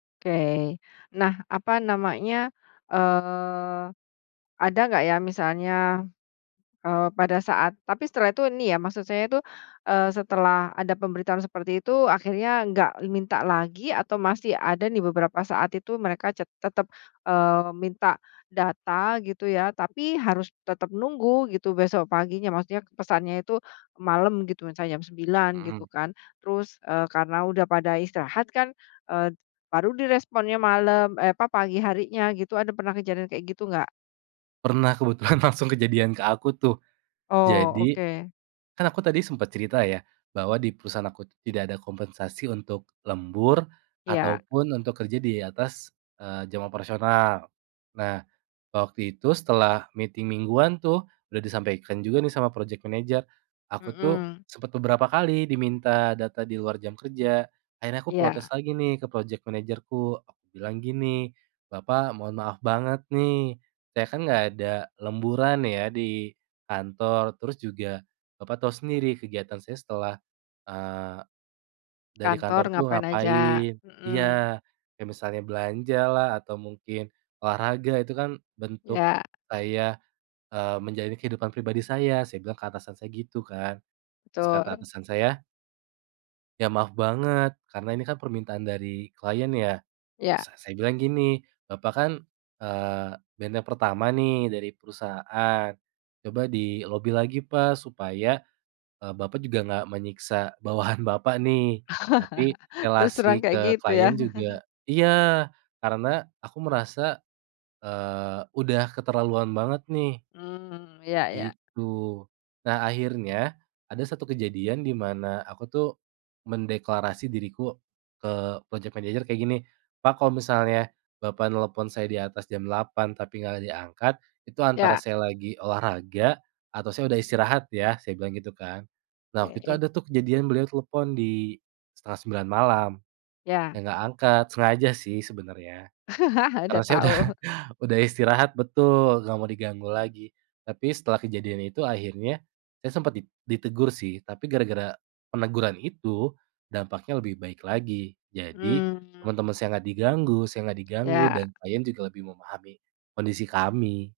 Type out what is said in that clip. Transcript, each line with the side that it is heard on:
left: Oke. Nah, apa namanya, eee, ada enggak ya misalnya, eee, pada saat tapi setelah itu nih ya, maksud saya itu, eee, setelah ada pemberitahuan seperti itu akhirnya enggak minta lagi atau masih ada nih beberapa saat itu mereka ce tetap, eee, minta data gitu ya, tapi harus tetap nunggu gitu besok paginya. Maksudnya pesannya itu malam gitu, misalnya jam 9.00
right: Mhm.
left: gitu kan, terus, eee, karena udah pada istirahat kan, eee, baru diresponnya malam, e apa, pagi harinya gitu. Ada pernah kejadian kayak gitu enggak?
right: Pernah, kebetulan langsung kejadian ke aku tuh.
left: Oh,
right: Jadi,
left: oke.
right: kan aku tadi sempat cerita ya, bahwa di perusahaan aku tuh tidak ada kompensasi untuk lembur
left: Iya.
right: ataupun untuk kerja di atas, eee, jam operasional. Nah, waktu itu setelah meeting mingguan tuh, udah disampaikan juga nih sama project manager. Aku tuh
left: Mhm.
right: sempat beberapa kali diminta data di luar jam kerja, akhirnya aku
left: Iya.
right: protes lagi nih ke project manager-ku. Aku bilang gini, "Bapak mohon maaf banget nih, saya kan enggak ada lemburan ya di kantor, terus juga Bapak tahu sendiri kegiatan saya setelah, eee, dari
left: Kantor
right: kantor tuh
left: ngapain aja?
right: ngapain,"
left: Mhm.
right: iya. "Kayak misalnya belanjalah atau mungkin olahraga. Itu kan bentuk
left: Iya.
right: saya, eee, menjalani kehidupan pribadi saya," saya bilang ke atasan saya gitu kan. Terus kata
left: Betul.
right: atasan saya "Ya maaf banget karena ini kan permintaan dari klien ya."
left: Iya.
right: S saya bilang gini, "Bapak kan, eee, benteng yang pertama nih dari perusahaan, coba di lobi lagi, Pak supaya, eee, Bapak juga enggak menyiksa bawahan Bapak nih, tapi
left: Terus terang
right: relasi
left: kayak
right: ke
left: gitu ya.
right: klien juga" iya, karena aku merasa, eee, udah keterlaluan banget nih.
left: Mhm. Iya iya.
right: Gitu. Nah, akhirnya ada satu kejadian di mana aku tuh mendeklarasi diriku ke project manager kayak gini, "Pak, kalau misalnya Bapak nelpon saya di atas jam 8.00 tapi enggak ada angkat itu antara
left: Iya.
right: saya lagi olahraga atau saya udah istirahat ya." Saya bilang gitu kan. Nah, waktu itu
left: Oke.
right: ada tuh kejadian beliau telepon di 8.30 malam. Saya
left: Ya.
right: enggak angkat, sengaja sih sebenarnya.
left: Udah
right: Karena saya udah,
left: tau.
right: udah istirahat betul, enggak mau diganggu lagi. Tapi setelah kejadian itu akhirnya saya sempat di ditegur sih, tapi gara-gara peneguran itu, dampaknya lebih baik lagi. Jadi,
left: Mmm.
right: teman-teman saya enggak diganggu, saya enggak diganggu, dan
left: Ya.
right: klien juga lebih memahami kondisi kami.